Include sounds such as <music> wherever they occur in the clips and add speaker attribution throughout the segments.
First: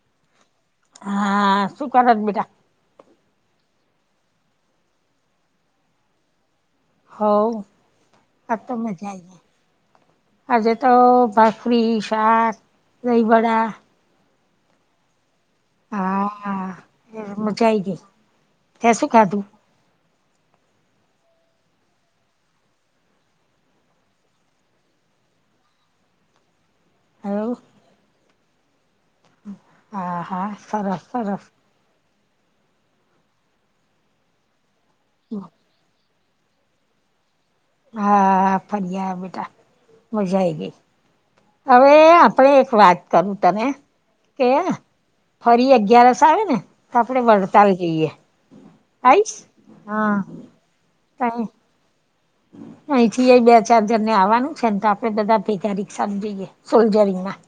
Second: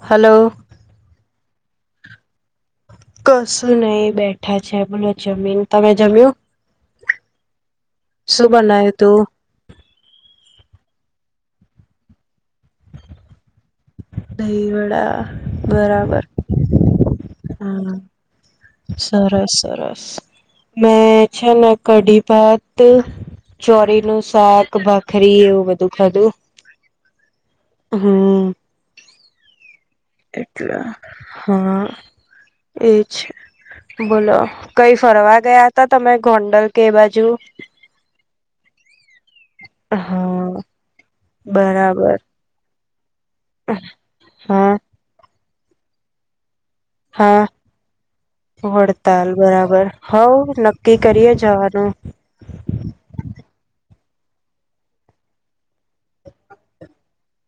Speaker 1: Hello.
Speaker 2: હા, શું કરશ બેટા?
Speaker 1: કશું નહીં, બેઠા છે, બોલો જમીન. તમે જમ્યું?
Speaker 2: હોવ.
Speaker 1: શું
Speaker 2: આજ તો
Speaker 1: બનાવ્યું
Speaker 2: મજા
Speaker 1: તું
Speaker 2: આઈ ગઈ. આજે તો ભાખરી, શાક, દહીંવડા
Speaker 1: દહીંવડા બરાબર,
Speaker 2: હા મજા આઈ
Speaker 1: હા.
Speaker 2: ગઈ તે શું ખાધું
Speaker 1: સરસ-સરસ. મેં છે ને કઢી ભાત ચોરી નું શાક, ભાખરી એવું બધું ખાધું.
Speaker 2: એવું
Speaker 1: હમ્મ.
Speaker 2: હા હા
Speaker 1: એટલે,
Speaker 2: સરસ સરસ
Speaker 1: હા. એ છે, બોલો કંઈ ફરવા ગયા તા તમે ગોંડલ કે એ બાજુ?
Speaker 2: હા ફરી આઈવા બેટા, મજા
Speaker 1: હા
Speaker 2: આઈ ગઈ. હવે
Speaker 1: બરાબર
Speaker 2: આપણેે એક વાત કરું તને, કે
Speaker 1: હા
Speaker 2: ફરી અગિયારસ આવે ને, તો આપડે
Speaker 1: હા
Speaker 2: વળતાલ જઈએ.
Speaker 1: વડતાલ,
Speaker 2: આવીશ
Speaker 1: બરાબર.
Speaker 2: હા
Speaker 1: હોવ નક્કી કરીએ જાવાનું.
Speaker 2: અહીં થી એ બે ચાર જણ ને આવવાનું છે ને, તો આપડે બધા ભેગા રિક્ષામાં જઈએ. સોલજરીમાં.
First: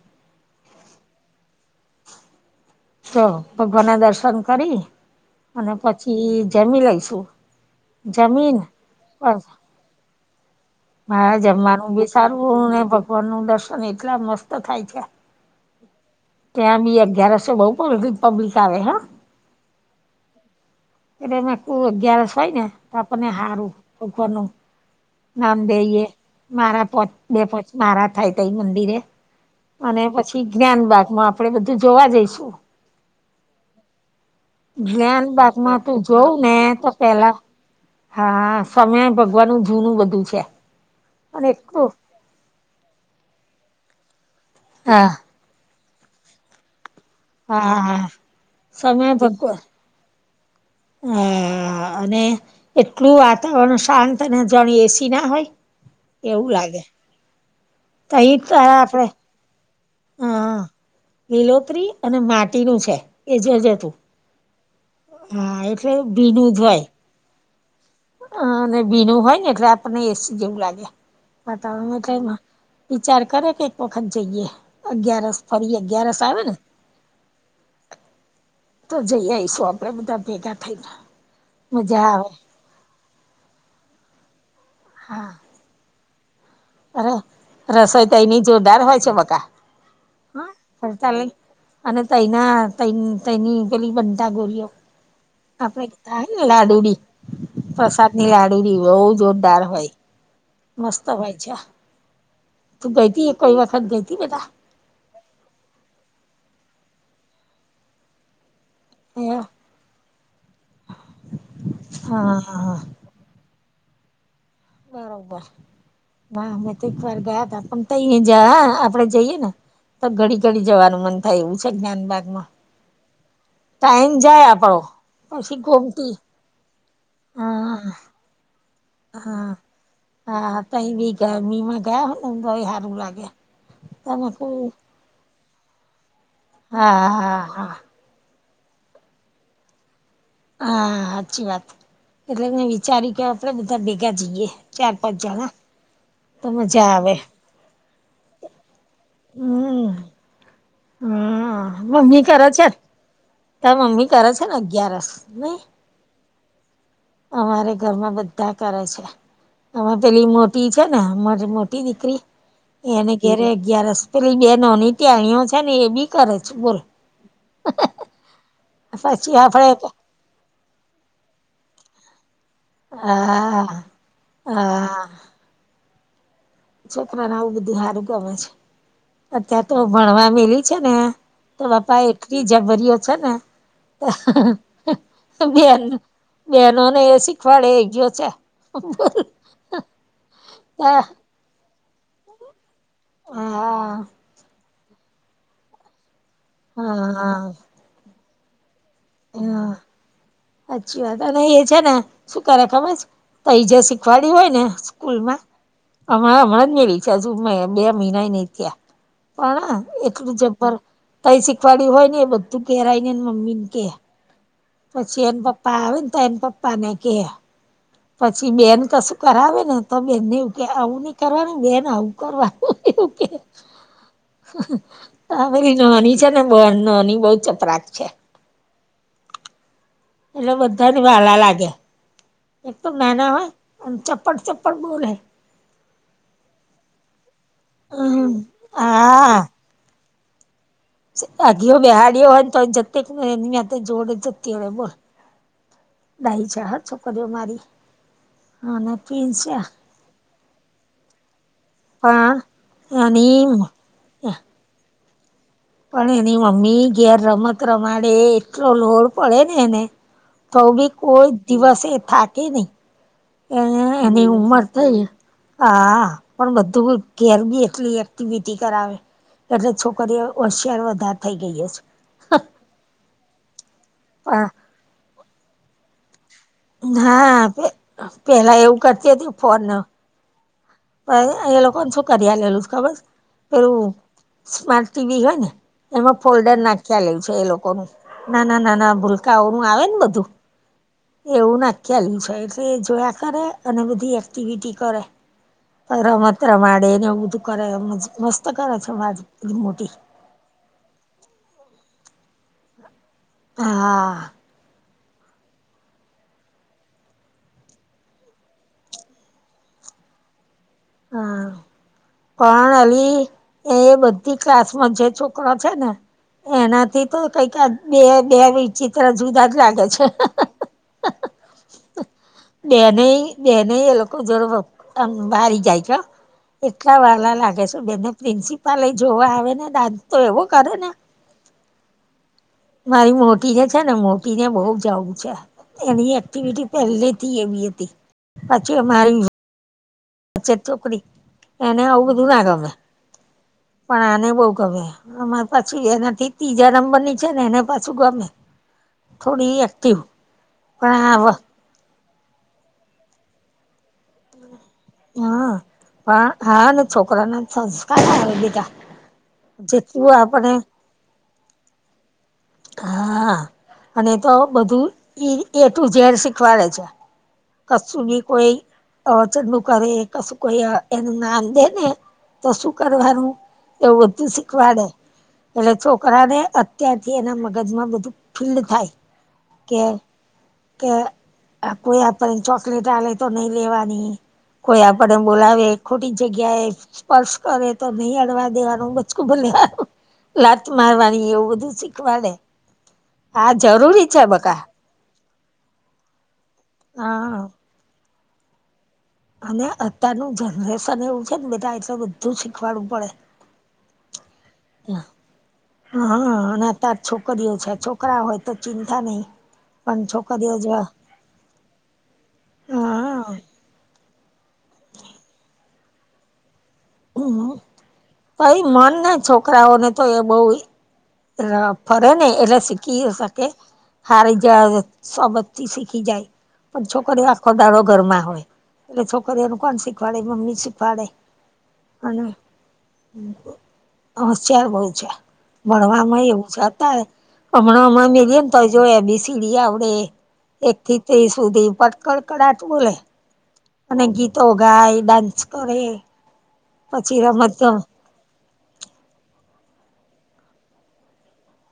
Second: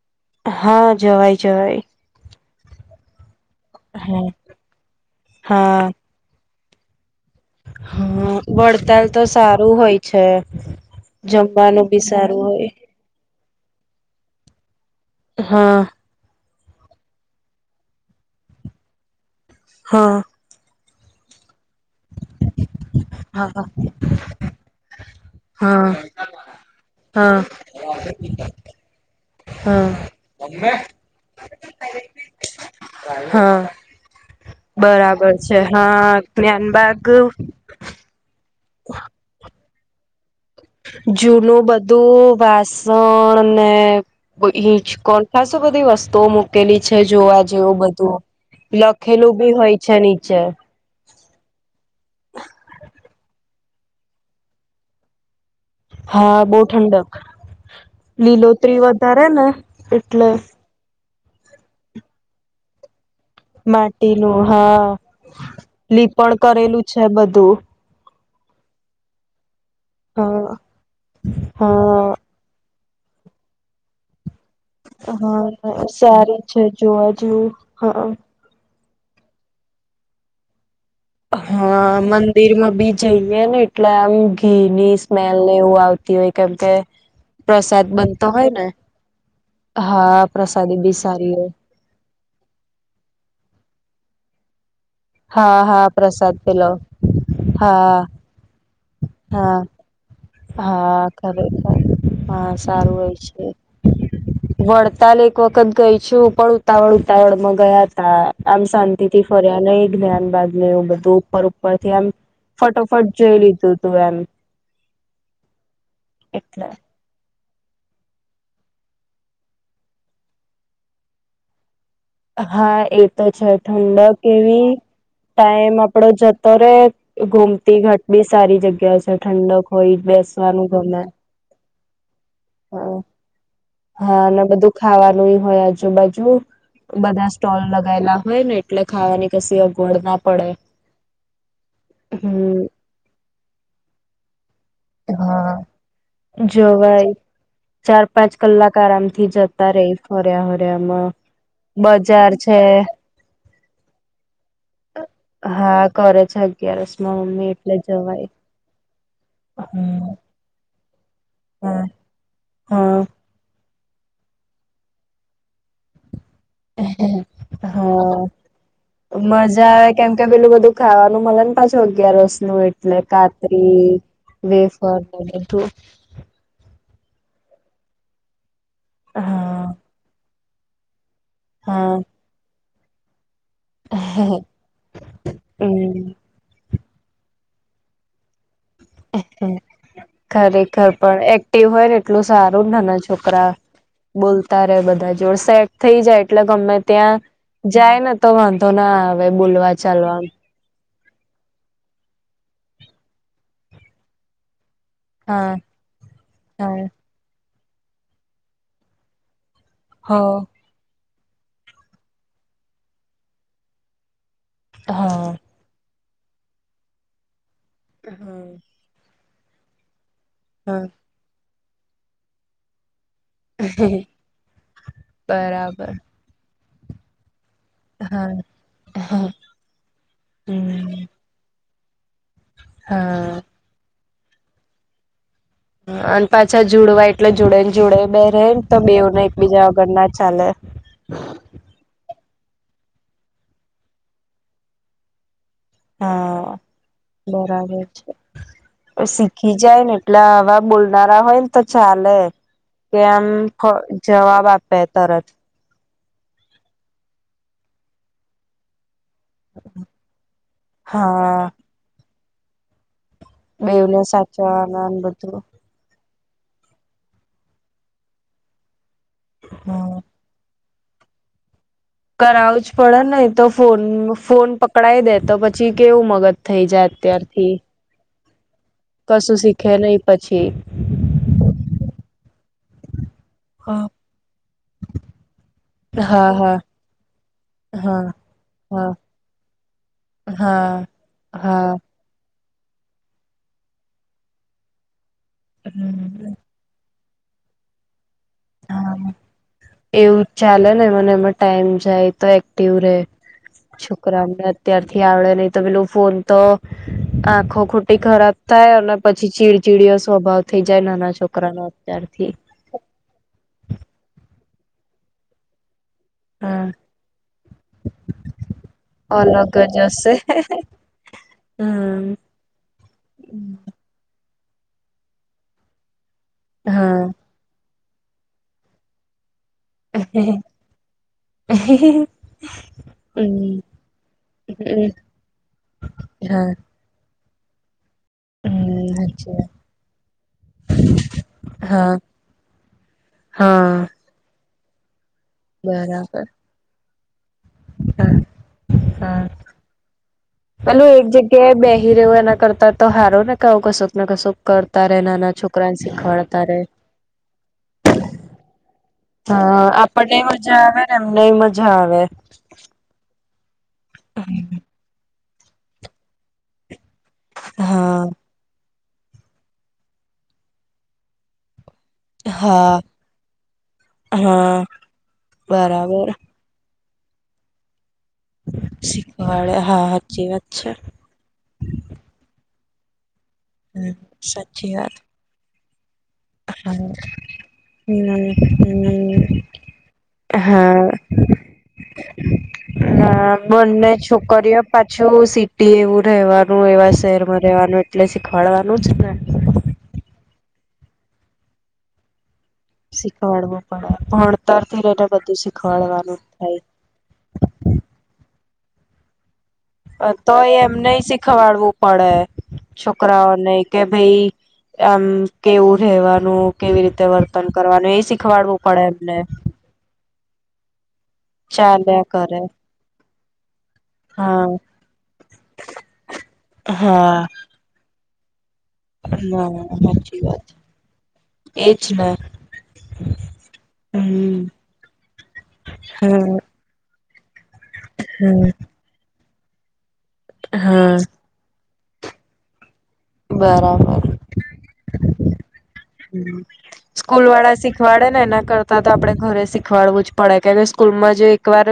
Speaker 1: હા, જવાય-જવાય.
Speaker 2: તો ભગવાન ના
Speaker 1: હા
Speaker 2: દર્શન કરી, અને
Speaker 1: હા
Speaker 2: પછી જમી લઈશું.
Speaker 1: હા.
Speaker 2: જમીન
Speaker 1: વડતાલ તો
Speaker 2: બસ
Speaker 1: સારું હોય છે.
Speaker 2: હા જમવાનું બી સારું, ને ભગવાન નું દર્શન એટલા મસ્ત થાય છે.
Speaker 1: હા.
Speaker 2: ત્યાં બી અગિયારસો બહું <unintelligible> પબ્લિક આવે હા.
Speaker 1: હા.
Speaker 2: એટલે મેં કુ અગિયારસ હોય ને તો આપણને
Speaker 1: હા
Speaker 2: હારું, ભગવાનનું નામ
Speaker 1: હા
Speaker 2: દઈએ, મારા પચ બે
Speaker 1: હા
Speaker 2: પચ મારા થાય તૈ મંદિરે.
Speaker 1: હા
Speaker 2: અને પછી જ્ઞાન બાગમાં આપડે બધું જોવા જઈશ
Speaker 1: હા. બરાબર છે,
Speaker 2: જ્ઞાનબાગમાં તું
Speaker 1: હા,
Speaker 2: જોવ ને તો
Speaker 1: જ્ઞાનબાગ
Speaker 2: પેલા હા, સમય ભગવાનનું જૂનું બધું છે. અને
Speaker 1: જૂનું
Speaker 2: એટલું
Speaker 1: બધું વાસણ ને
Speaker 2: હા
Speaker 1: હિંચકોન ખાસું બધી વસ્તુઓ મૂકેલી છે, જોવા જેવું
Speaker 2: હા હા
Speaker 1: બધું,
Speaker 2: સમય
Speaker 1: લખેલું
Speaker 2: ભગવા
Speaker 1: બી હોય છે નીચે.
Speaker 2: હા, અને એટલું વાતાવરણ શાંત ને જાણે એ સી ના હોય.
Speaker 1: હા,
Speaker 2: એવું
Speaker 1: બહુ
Speaker 2: લાગે
Speaker 1: ઠંડક
Speaker 2: તહી
Speaker 1: લીલોતરી
Speaker 2: આપડે
Speaker 1: વધારે ને એટલે.
Speaker 2: લિલોતરી અને માટીનું છે. એ જોજે તું
Speaker 1: માટીનું હા.
Speaker 2: હા, એટલે
Speaker 1: લીપણ
Speaker 2: ભીનું જ
Speaker 1: કરેલું
Speaker 2: હોય.
Speaker 1: છે બધું.
Speaker 2: હા, અને ભીનું હોય ને એટલે આપણને એ સી
Speaker 1: હા
Speaker 2: જેવું લાગે,
Speaker 1: હા
Speaker 2: <unintelligible> વિચાર કરે કે એક વખત જઈએ. અગિયારસ ફરી
Speaker 1: હા
Speaker 2: અગિયારસ આવે
Speaker 1: સારી
Speaker 2: ને
Speaker 1: છે જોવા જેવું હા.
Speaker 2: તો જઈ આવીઈશું આપડે બધા ભેગા થઈને.
Speaker 1: હા
Speaker 2: મજા આવે
Speaker 1: મંદિરમાં બી જઈે ને એટલે આમ ઘી ની
Speaker 2: હા
Speaker 1: સ્મેલ એવું આવત હોય કેમ કે
Speaker 2: અરે
Speaker 1: પ્રસાદ
Speaker 2: રસોઈ
Speaker 1: બનતો
Speaker 2: તઈની
Speaker 1: હોય ને.
Speaker 2: જોરદાર છે બકા
Speaker 1: હા પ્રસાદી
Speaker 2: હા
Speaker 1: બી
Speaker 2: ચાલે
Speaker 1: સારી હોય.
Speaker 2: અને તઈના તેની પેલી બનટા ગોરીઓ
Speaker 1: હા હા
Speaker 2: આપડે થાય
Speaker 1: પ્રસાદ
Speaker 2: ને
Speaker 1: પેલો
Speaker 2: લાડુડી
Speaker 1: હા
Speaker 2: પ્રસાદ ની લાડુડી બહુ
Speaker 1: હા
Speaker 2: જોરદાર હોય.
Speaker 1: હા
Speaker 2: મસ્ત હોય છે
Speaker 1: ખરેખર હા
Speaker 2: તું
Speaker 1: સારું
Speaker 2: ગઈ
Speaker 1: હોય
Speaker 2: હતી
Speaker 1: છે
Speaker 2: કઈ વખત ગઈ હતી બેટા.
Speaker 1: વડતાલ એક વખત ગઈ છું પણ ઉતાવળ ઉતાવળ માં ગયા તા આમ શાંતિ થી
Speaker 2: હા
Speaker 1: ફર્યા જ્યાન બાદ ને એવું બધું ઉપર ઉપર થી એમ
Speaker 2: હા
Speaker 1: ફટોફટ જોઈ લીધું તું એમ.
Speaker 2: બરોબર હ
Speaker 1: એટલે
Speaker 2: મેં તો એક વાર ગયા તા પણ ત જ આપડે જઈએ ને. તો ઘડી ઘડી જવાનું મન થાય એવું છે જ્ઞાન બાક
Speaker 1: હા એ તો છે ઠંડ
Speaker 2: જાય
Speaker 1: કેવી
Speaker 2: આપડો પછી
Speaker 1: ટાઈમ આપડો
Speaker 2: ગોમતી
Speaker 1: જતો રે ઘુમતી
Speaker 2: હા
Speaker 1: ઘટ બી સારી જગ્યા.
Speaker 2: હા
Speaker 1: ઠંડક હોોઈ
Speaker 2: હા
Speaker 1: બેસવાનું
Speaker 2: તઈ
Speaker 1: ગમે
Speaker 2: બી ગરમીમાં ગયા હોય ને તો સારું
Speaker 1: હા
Speaker 2: લાગે
Speaker 1: હા
Speaker 2: તમે
Speaker 1: અને
Speaker 2: કોઈ
Speaker 1: બધું ખાવાનું હોય આજુબાજુ
Speaker 2: હા
Speaker 1: બધા
Speaker 2: હા
Speaker 1: સ્ટોલ
Speaker 2: હા
Speaker 1: લગાયેલા હોય ને એટલે ખાવાની કશ અગવડ ના પડે
Speaker 2: હા સાચી વાત એટલે મેં
Speaker 1: હમ
Speaker 2: વિચારી્યું કે આપડે બધા ભેગા જઈએ. ચાર પાંચ જણા.
Speaker 1: હા
Speaker 2: તો મજા આવે
Speaker 1: જોવાય ચાર પાંચ કલાક આરામથી જતા
Speaker 2: હમ
Speaker 1: રહી ફ હર્યા હર્યામાં
Speaker 2: હમ
Speaker 1: બજાર છે.
Speaker 2: ત મમ્મી કરે છે ને અગિયારસ નહી.
Speaker 1: હ કરે છે અગિયારસ માં મમ્મી એટલે
Speaker 2: ઘરમાં
Speaker 1: જવાય.
Speaker 2: બધા કરે છે આમાં
Speaker 1: હા
Speaker 2: પેલી મોટી છે નેરી મોટી દીકરી એ
Speaker 1: હા
Speaker 2: એને ઘરે અગિયારસ પેલી બે નોની તાણીઓ છે ને એ બી કરે છે. બોલ
Speaker 1: હા
Speaker 2: પછી આપડે
Speaker 1: મજા કેમ પેલું બધું ખાવાનું મળેને પાછું અગિયારસનું એ એટલે
Speaker 2: હા
Speaker 1: કાત્રી વેફરું
Speaker 2: હા
Speaker 1: એ બધું.
Speaker 2: છોકરાને આવું બધું સારું ગમે છે
Speaker 1: હા
Speaker 2: અત્યારે તો ભણવા મેલી છે ને. તો બાપા
Speaker 1: હા
Speaker 2: એટલી જબરીઓ છે ને. બેન
Speaker 1: હમ
Speaker 2: બહેનોને એ શીખવાડે એ ગયો છે.
Speaker 1: ખરેખર
Speaker 2: હા
Speaker 1: પણ એક એક્ટીવ હોય ને એટલું સારું નાના છોકરા
Speaker 2: હા
Speaker 1: બોલતા રે બધા જોડ સેટ થઈ જાય એટલે ગમે ત્યાં
Speaker 2: હા
Speaker 1: જાય ને તો વાંધો ના આવે બોલવા ચાલવા.
Speaker 2: સાચી વાત અને એ છે ને શું કરે ખમસ તો એ જે શીખવાળીયું હોય ને સ્કૂલમાં
Speaker 1: હા
Speaker 2: હમણાં
Speaker 1: હા
Speaker 2: હમણાં <unintelligible> હજુ બે મહિના નહી ત્યાં પણ એટલું
Speaker 1: હ
Speaker 2: જબર તઈ શીખવાડ્યું હોય ને એ બધું ઘેર આવીને મમ્મી ને કે પછી
Speaker 1: હા
Speaker 2: એને પપ્પા આવે ને તો એને પપ્પા ને કે. પછી બેન કશું કરાવે ને તો બેન ને એવું કે
Speaker 1: હા
Speaker 2: આવું નહી કરવાનું બેન આવું કરવાનું એવું કે અરી
Speaker 1: બરાબર
Speaker 2: નોની છે ને નોની બહૂં ચપરા
Speaker 1: હા, હા.
Speaker 2: એટલે બધાને વાલા લાગે, એક તો નાના
Speaker 1: હા
Speaker 2: હોય અને ચપ્પટ ચપ્પટ બોલે.
Speaker 1: અને પાછા જુંડવા એટલે જોડે ને જોડે બે
Speaker 2: હમ
Speaker 1: રહે ને તો બેને એક બીજા વગર ના ચાલે.
Speaker 2: આગી બેહાડી હોય તોય જતી જોડ જતી રે બોલ. ડાહી
Speaker 1: હા
Speaker 2: છે હ છોકરીઓ મારી.
Speaker 1: બરાબર છે
Speaker 2: અને પ્રિન્સ
Speaker 1: શીખી
Speaker 2: છે
Speaker 1: જાય ને એટલે આવા બોલનારા હોય ને તો ચાલે.
Speaker 2: પણ
Speaker 1: કે આમ
Speaker 2: એની
Speaker 1: ફ જવાબ આપે તરત.
Speaker 2: પણ એની મમ્મી ઘેર રમત રમાડે એટલો લોડ પડે ને એને, તો બી કોઈ
Speaker 1: હા
Speaker 2: દિવસ એ થાકે નહી. એ
Speaker 1: બેવને
Speaker 2: એની ઉંમર
Speaker 1: સાચાવાના ને
Speaker 2: થઈ
Speaker 1: બધું.
Speaker 2: હા, પણ બધું ઘેર બી એટલી એક્ટિવિટી કરાવે એટલે
Speaker 1: હમ
Speaker 2: છોકરીઓ હોશિયાર વધાર થઇ ગઈ હસે.
Speaker 1: કરાવું જ પડે નઈ તો ફોન ફોન
Speaker 2: પણ
Speaker 1: પકડાઈ દે તો પછી કેવું મગજ થઈ જાય
Speaker 2: હા,
Speaker 1: અત્યારથી
Speaker 2: પે પેહલા એવું
Speaker 1: કશું શીખે નહી પછી.
Speaker 2: એ એ લોકોને શું કરી આલેલુ છ ખબર?
Speaker 1: હા
Speaker 2: પેલું સ્માર્ટ ટી વી હોય ને, એમાં
Speaker 1: હા હા
Speaker 2: ફોલ્ડર નાખ્યા લેલુ છે એ લોકોનું.
Speaker 1: હા
Speaker 2: નાના નાના ભૂલકાઓનું આવે ને બધું?
Speaker 1: હ હા.
Speaker 2: ચલ્યું છે એટલે એ જોયા કરે અને બધી એક્ટિવિટી કરે.
Speaker 1: હમ
Speaker 2: રમત રમાડે ને એવું બધું કરે. મ મસ્ત કરે છે
Speaker 1: હા
Speaker 2: અમારી મોટી.
Speaker 1: એવું ચાલે ને મને એમાં ટાઈમ જાય તો એક્ટિવ રેહ
Speaker 2: હા
Speaker 1: છોકરાને અત્યારથી આવડે નહી તો પેલું ફોન તો આંખો ખોટી ખરાબ થાય અને પછી ચીડચીડી સ્વભાવ થઈ જાય નાના છોકરા
Speaker 2: હા
Speaker 1: નો અત્યારથી.
Speaker 2: પણ અલી એ એ બધી ક્લાસમાં જે છોકરા છે ને
Speaker 1: હા
Speaker 2: એનાથી તો કઈક આ બે બે વિચિત્ર જુદા જ
Speaker 1: અલગ
Speaker 2: લાગે છે.
Speaker 1: હમ્મ.
Speaker 2: બેનેઈ બેને એ લોકો જોણ આમ બારી જાય છે હ.
Speaker 1: હા
Speaker 2: એટલા વાલા લાગે છે બેને પ્રિન્સિપાલ એ જોવા આવે ને, ડાન્સ તો
Speaker 1: હમ
Speaker 2: એવો કરે ને!
Speaker 1: <inaudible>
Speaker 2: મારી મોટી જે છે ને, મોટી ને બઉ જવું છે. એની એક્ટિવિટી પેલ્લેથી એવી હતી.
Speaker 1: હમ્મ, અચ્છા.
Speaker 2: વચ્છોકરી એને આવું બધું ના ગમે,
Speaker 1: હા
Speaker 2: પણ આને બઉ ગમે. અમારે પાછું
Speaker 1: બરાબર
Speaker 2: એનાથી તીજા નંબર ની છે ને એને પાછું
Speaker 1: હા
Speaker 2: ગમે,
Speaker 1: હા
Speaker 2: થોડી એક્ટિવ.
Speaker 1: પેલું
Speaker 2: પણ
Speaker 1: એક
Speaker 2: આ
Speaker 1: જગ્યાએ બેહી રેહવું એના કરતા તો હારુ ને કઉ કસુક ને કસુક કર
Speaker 2: હા હા હા ને છોકરા ના સંસ્કાર આવે બીધા.
Speaker 1: હા આપણને મજા આવે ને એમને એ મજા આવે.
Speaker 2: હા અને એ તો બધું એ એ ટું ઝેડ શીખવાડે છે.
Speaker 1: હા
Speaker 2: કશું બી કોઈ અચંદુ કરે, કશું કોઈ એનું નામ દે ને તો
Speaker 1: હા
Speaker 2: શું કરવાનું? એવું બધું
Speaker 1: હા
Speaker 2: શીખવાડે એટલે
Speaker 1: બરાબર
Speaker 2: છોકરાને અ ત્યારથી એના મગજમાં બધું ફિલ્ડ થાય
Speaker 1: શીખવાડે
Speaker 2: કે
Speaker 1: હા સાચી વાત છે
Speaker 2: કે આ કોઈ આપણને ચોકલેટ આલે તો નઈ લેવાની,
Speaker 1: સાચી
Speaker 2: કોઈ
Speaker 1: વાત
Speaker 2: આપણને બોલાવે ખોટી જગ્યા એ
Speaker 1: હા
Speaker 2: સ્પર્શ કરે તો નહી અડવા
Speaker 1: હમ
Speaker 2: દેવાનું બચકું
Speaker 1: હમ
Speaker 2: ભર લેવાનું. લાત
Speaker 1: હા
Speaker 2: મારવાની એવું બધું શીખવાડે.
Speaker 1: હા બંને
Speaker 2: જરૂરી છે બકા
Speaker 1: છોકરીઓ પાછું સિટી એવું રેહવાનું એવા
Speaker 2: હા
Speaker 1: શેહેરમાં રેહવાનું એટલે શીખવાડવાનું જ ને.
Speaker 2: અને અત્યારનું જનરેશન એવું છે ને બધાય સબં ધુ શીખવાડું
Speaker 1: શીખવાડવું પડે ભણતર થી રઇને બધું શીખવાડવાનું થાય.
Speaker 2: તાર છોકરીઓ છે છોકરા હોય તો ચિંતા નહી. પણ
Speaker 1: તો એ
Speaker 2: છોકરીઓ જ
Speaker 1: એમનેય સીખવાડવું પડે
Speaker 2: હા
Speaker 1: છોકરાઓને, કે ભઈ આમ કેવું રહેેવાનું, કેવી રીતે વર્તન
Speaker 2: હમ
Speaker 1: કરવાનું એય શીખવાડવું પડે એમને
Speaker 2: છોકરાઓ ને તો એ બહુ જ
Speaker 1: ચાલ્યા
Speaker 2: ફરે ને
Speaker 1: કરે
Speaker 2: એટલે સીખી યે સકે. હારી
Speaker 1: હા
Speaker 2: જાય, સોબતથી સીખી જાય પણ
Speaker 1: હા
Speaker 2: છોકરીઓ આખો દાડો ઘરમાં હોય. એટલે
Speaker 1: ના
Speaker 2: છોકરીનું કોણ
Speaker 1: સાચી
Speaker 2: સીખવાડે?
Speaker 1: વાત
Speaker 2: મમ્મી જ સીખવાડે.
Speaker 1: એજ ને
Speaker 2: અને હ,
Speaker 1: હમ
Speaker 2: હોસિયાર હોય છે ભણવા
Speaker 1: હા
Speaker 2: એવું જતા, હમણાં અમારે મેલીને
Speaker 1: હા
Speaker 2: તો જો એ બી સીડી આવડે એક
Speaker 1: હા
Speaker 2: થી ત્રીસ સુધી પટ કડકડાટ બોલે.
Speaker 1: બરાબર
Speaker 2: ને ગીતો ગાય, ડાન્સ કરે, પછી
Speaker 1: સ્કૂલવાળા
Speaker 2: રમત ગમ
Speaker 1: સીખવાડે? ને એના કરતા તો આપડે ઘરે સીખવાડવુ જ પડે, કેદે સ્કૂલમાં જ એકવાર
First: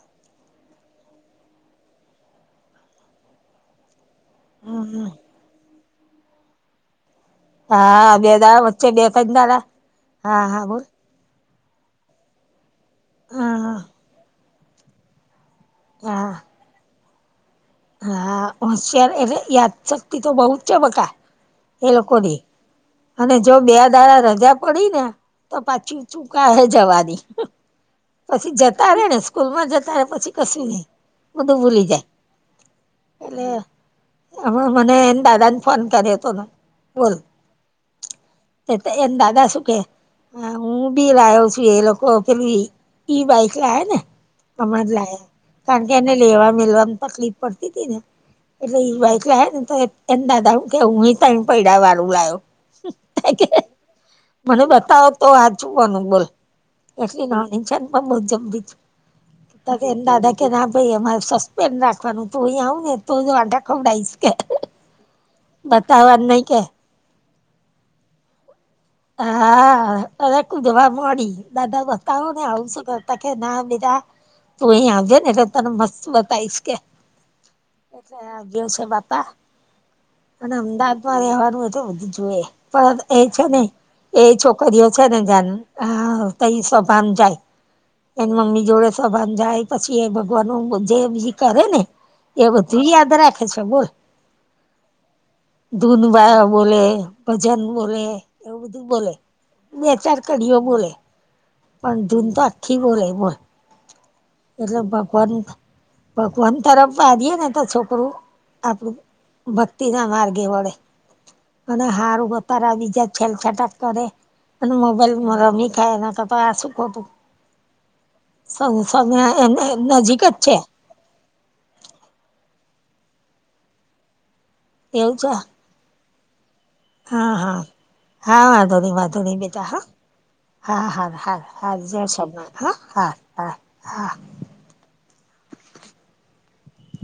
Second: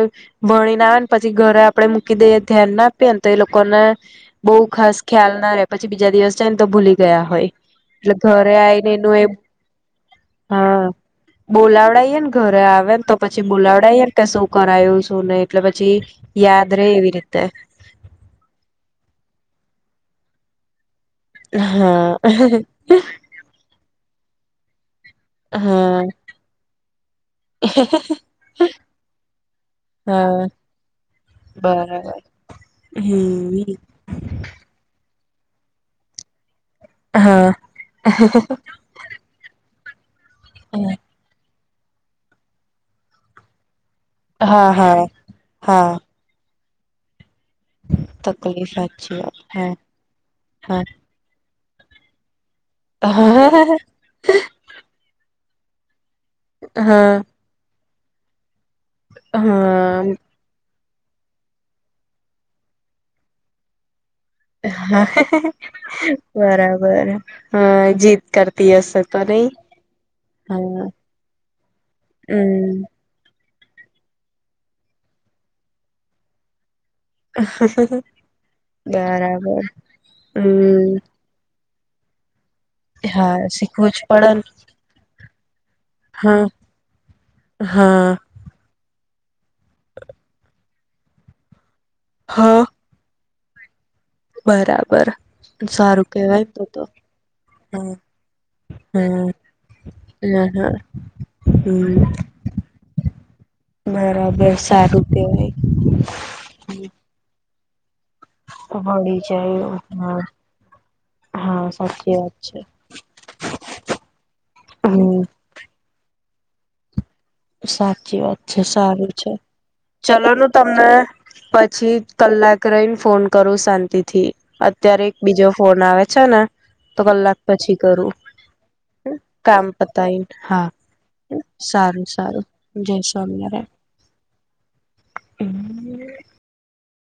Speaker 1: ભણીન આવે ન પછી, ઘરે આપડે મૂકી દઈએ, ધ્યાન ના આપીએન, તો એ લોકોને બઉ
Speaker 2: હમ
Speaker 1: ખાસ ખ્યાલ ના રહેે. પછી બીજા દિવસ જાય ને તો ભૂલી ગયા હોય. એટલે
Speaker 2: હા, બે
Speaker 1: ઘરે
Speaker 2: દાડા વચ્ચે
Speaker 1: આવીને
Speaker 2: બેક
Speaker 1: એનું
Speaker 2: જ દાર, હા, હા બોલ
Speaker 1: બોલાવડાઈએન, ઘરે આવે ન તો પછી
Speaker 2: હા
Speaker 1: બોલાવડાઇએ ને કે સુ કરાયું, સુ નહી એટલે પછી,
Speaker 2: હા
Speaker 1: યાદ રે એવી રીતે
Speaker 2: હા, હોશિયાર એટલે યાદસક્તિ તો બહુ જ છે, બકા! એ
Speaker 1: હા
Speaker 2: લોકોની અને જો બે દાડા રજા પડી ને, તો પાછું
Speaker 1: હા
Speaker 2: ચૂકાહે જવાની. પછી જતા રે ને, સ્કૂલ માં જતા હોય પછી
Speaker 1: હા
Speaker 2: કશું નહી, બધું ભૂલી જાય
Speaker 1: બરાબર
Speaker 2: અને
Speaker 1: હમ
Speaker 2: હમણાં મને એન દાદાને ફોન કર્યોતો ને! બોલ,
Speaker 1: હા
Speaker 2: એત એન દાદા સુ કે, હું બી રાહ્યો છું એ લોકો પેલું ઈ ઈબાઈક લાયાને?
Speaker 1: હા
Speaker 2: હમણાં જ
Speaker 1: હા
Speaker 2: લાયા કાણકે
Speaker 1: હા
Speaker 2: એને લેવા-મેલવામાં તકલીફ પડતીતી ને
Speaker 1: તકલીફ
Speaker 2: એટલે એ
Speaker 1: સાચી
Speaker 2: બાઇક લાયા ને તો
Speaker 1: વાત
Speaker 2: એન દાદા એવું કે
Speaker 1: હા
Speaker 2: હું તૈન પૈડાવારુ લાયો.
Speaker 1: હા
Speaker 2: મને બતાવો તો આજુવાનું બોલ,
Speaker 1: હા
Speaker 2: એટલી નાની છે પણ બહુ જબરી છે. ત એન
Speaker 1: હા
Speaker 2: દાદા કે, ના ભાઈ અમારે સસ્પેન્ રાખ તું અહીંયા આવ ને, તો જ હું આટા ખવડાઈશ. કે
Speaker 1: હા,
Speaker 2: બતાવવાનું નહી કે
Speaker 1: બરાબર. હા, જીદ કરતી હસે!
Speaker 2: હા, હવે ખુદ કેવા માંડી, દાદા બતાવો ને આવુ સુ
Speaker 1: હમ
Speaker 2: કરો તાર કે, ના બેટા, તું અહીયા આવજે ને એટલે તને મસ્ત બતાવીશ કે એટલે આ એવું છે, બાપા!
Speaker 1: બરાબર
Speaker 2: અને અમદાવાદ
Speaker 1: હમ
Speaker 2: માં રહેવાનું એ તો બહુ જ પણ એ છે
Speaker 1: હા
Speaker 2: ને,
Speaker 1: શીખવું જ
Speaker 2: એ
Speaker 1: પડે ને
Speaker 2: છોકરીઓ છે ને, જાનુ હા ત એ સભામ જાય,
Speaker 1: હા
Speaker 2: એન મમ્મી જોડે સભામ જાય, પછી એ ભગવાનનું જે એમજી કરે ને, એ
Speaker 1: હા
Speaker 2: બધુ યાદ રાખે! બોલ!
Speaker 1: બરાબર
Speaker 2: ધૂન
Speaker 1: સારું
Speaker 2: બા
Speaker 1: કેવાય તો તો
Speaker 2: બોલે, ભજન
Speaker 1: હા
Speaker 2: બોલે ધૂન બોલે,
Speaker 1: હમ
Speaker 2: બેચાર
Speaker 1: હા
Speaker 2: કડીઓ
Speaker 1: હા
Speaker 2: બોલે પણ
Speaker 1: હમ
Speaker 2: ધૂન તો આખી બોલે, બોલ!
Speaker 1: બરાબર
Speaker 2: એટલે
Speaker 1: સારું
Speaker 2: ભગવાન,
Speaker 1: કેવાય
Speaker 2: ભગવાન તરફ આવીએને તો છોક કરુ, આપણું
Speaker 1: વળી જાય
Speaker 2: ભક્તિ ના
Speaker 1: હા
Speaker 2: માર્ગે વડે
Speaker 1: હા
Speaker 2: અને
Speaker 1: સાચી
Speaker 2: હારું
Speaker 1: વાત
Speaker 2: બપા
Speaker 1: છે
Speaker 2: ર બીજા છેલ છાટાક કરે અને
Speaker 1: હમ
Speaker 2: મોબાઈલમાં રમી ખાય એતો આ શું ખોટુ
Speaker 1: સાચી વાત છે, સારું છે,
Speaker 2: એને નજીક જ
Speaker 1: ચલો ન
Speaker 2: છે
Speaker 1: તમને પછી કલાક રહીન ફોન કરું સાંતિથી, અત્યારે
Speaker 2: એવું
Speaker 1: એક
Speaker 2: છે
Speaker 1: બીજો ફોન આવે છે ને! તો
Speaker 2: હા
Speaker 1: કલાક
Speaker 2: હા
Speaker 1: પછી કરું
Speaker 2: હા વાંધો નહી વાંધો નહી
Speaker 1: કામ પતાયને હા સારું
Speaker 2: હાજાર સ
Speaker 1: સારું
Speaker 2: હા
Speaker 1: જય
Speaker 2: હા હા હા
Speaker 1: એમ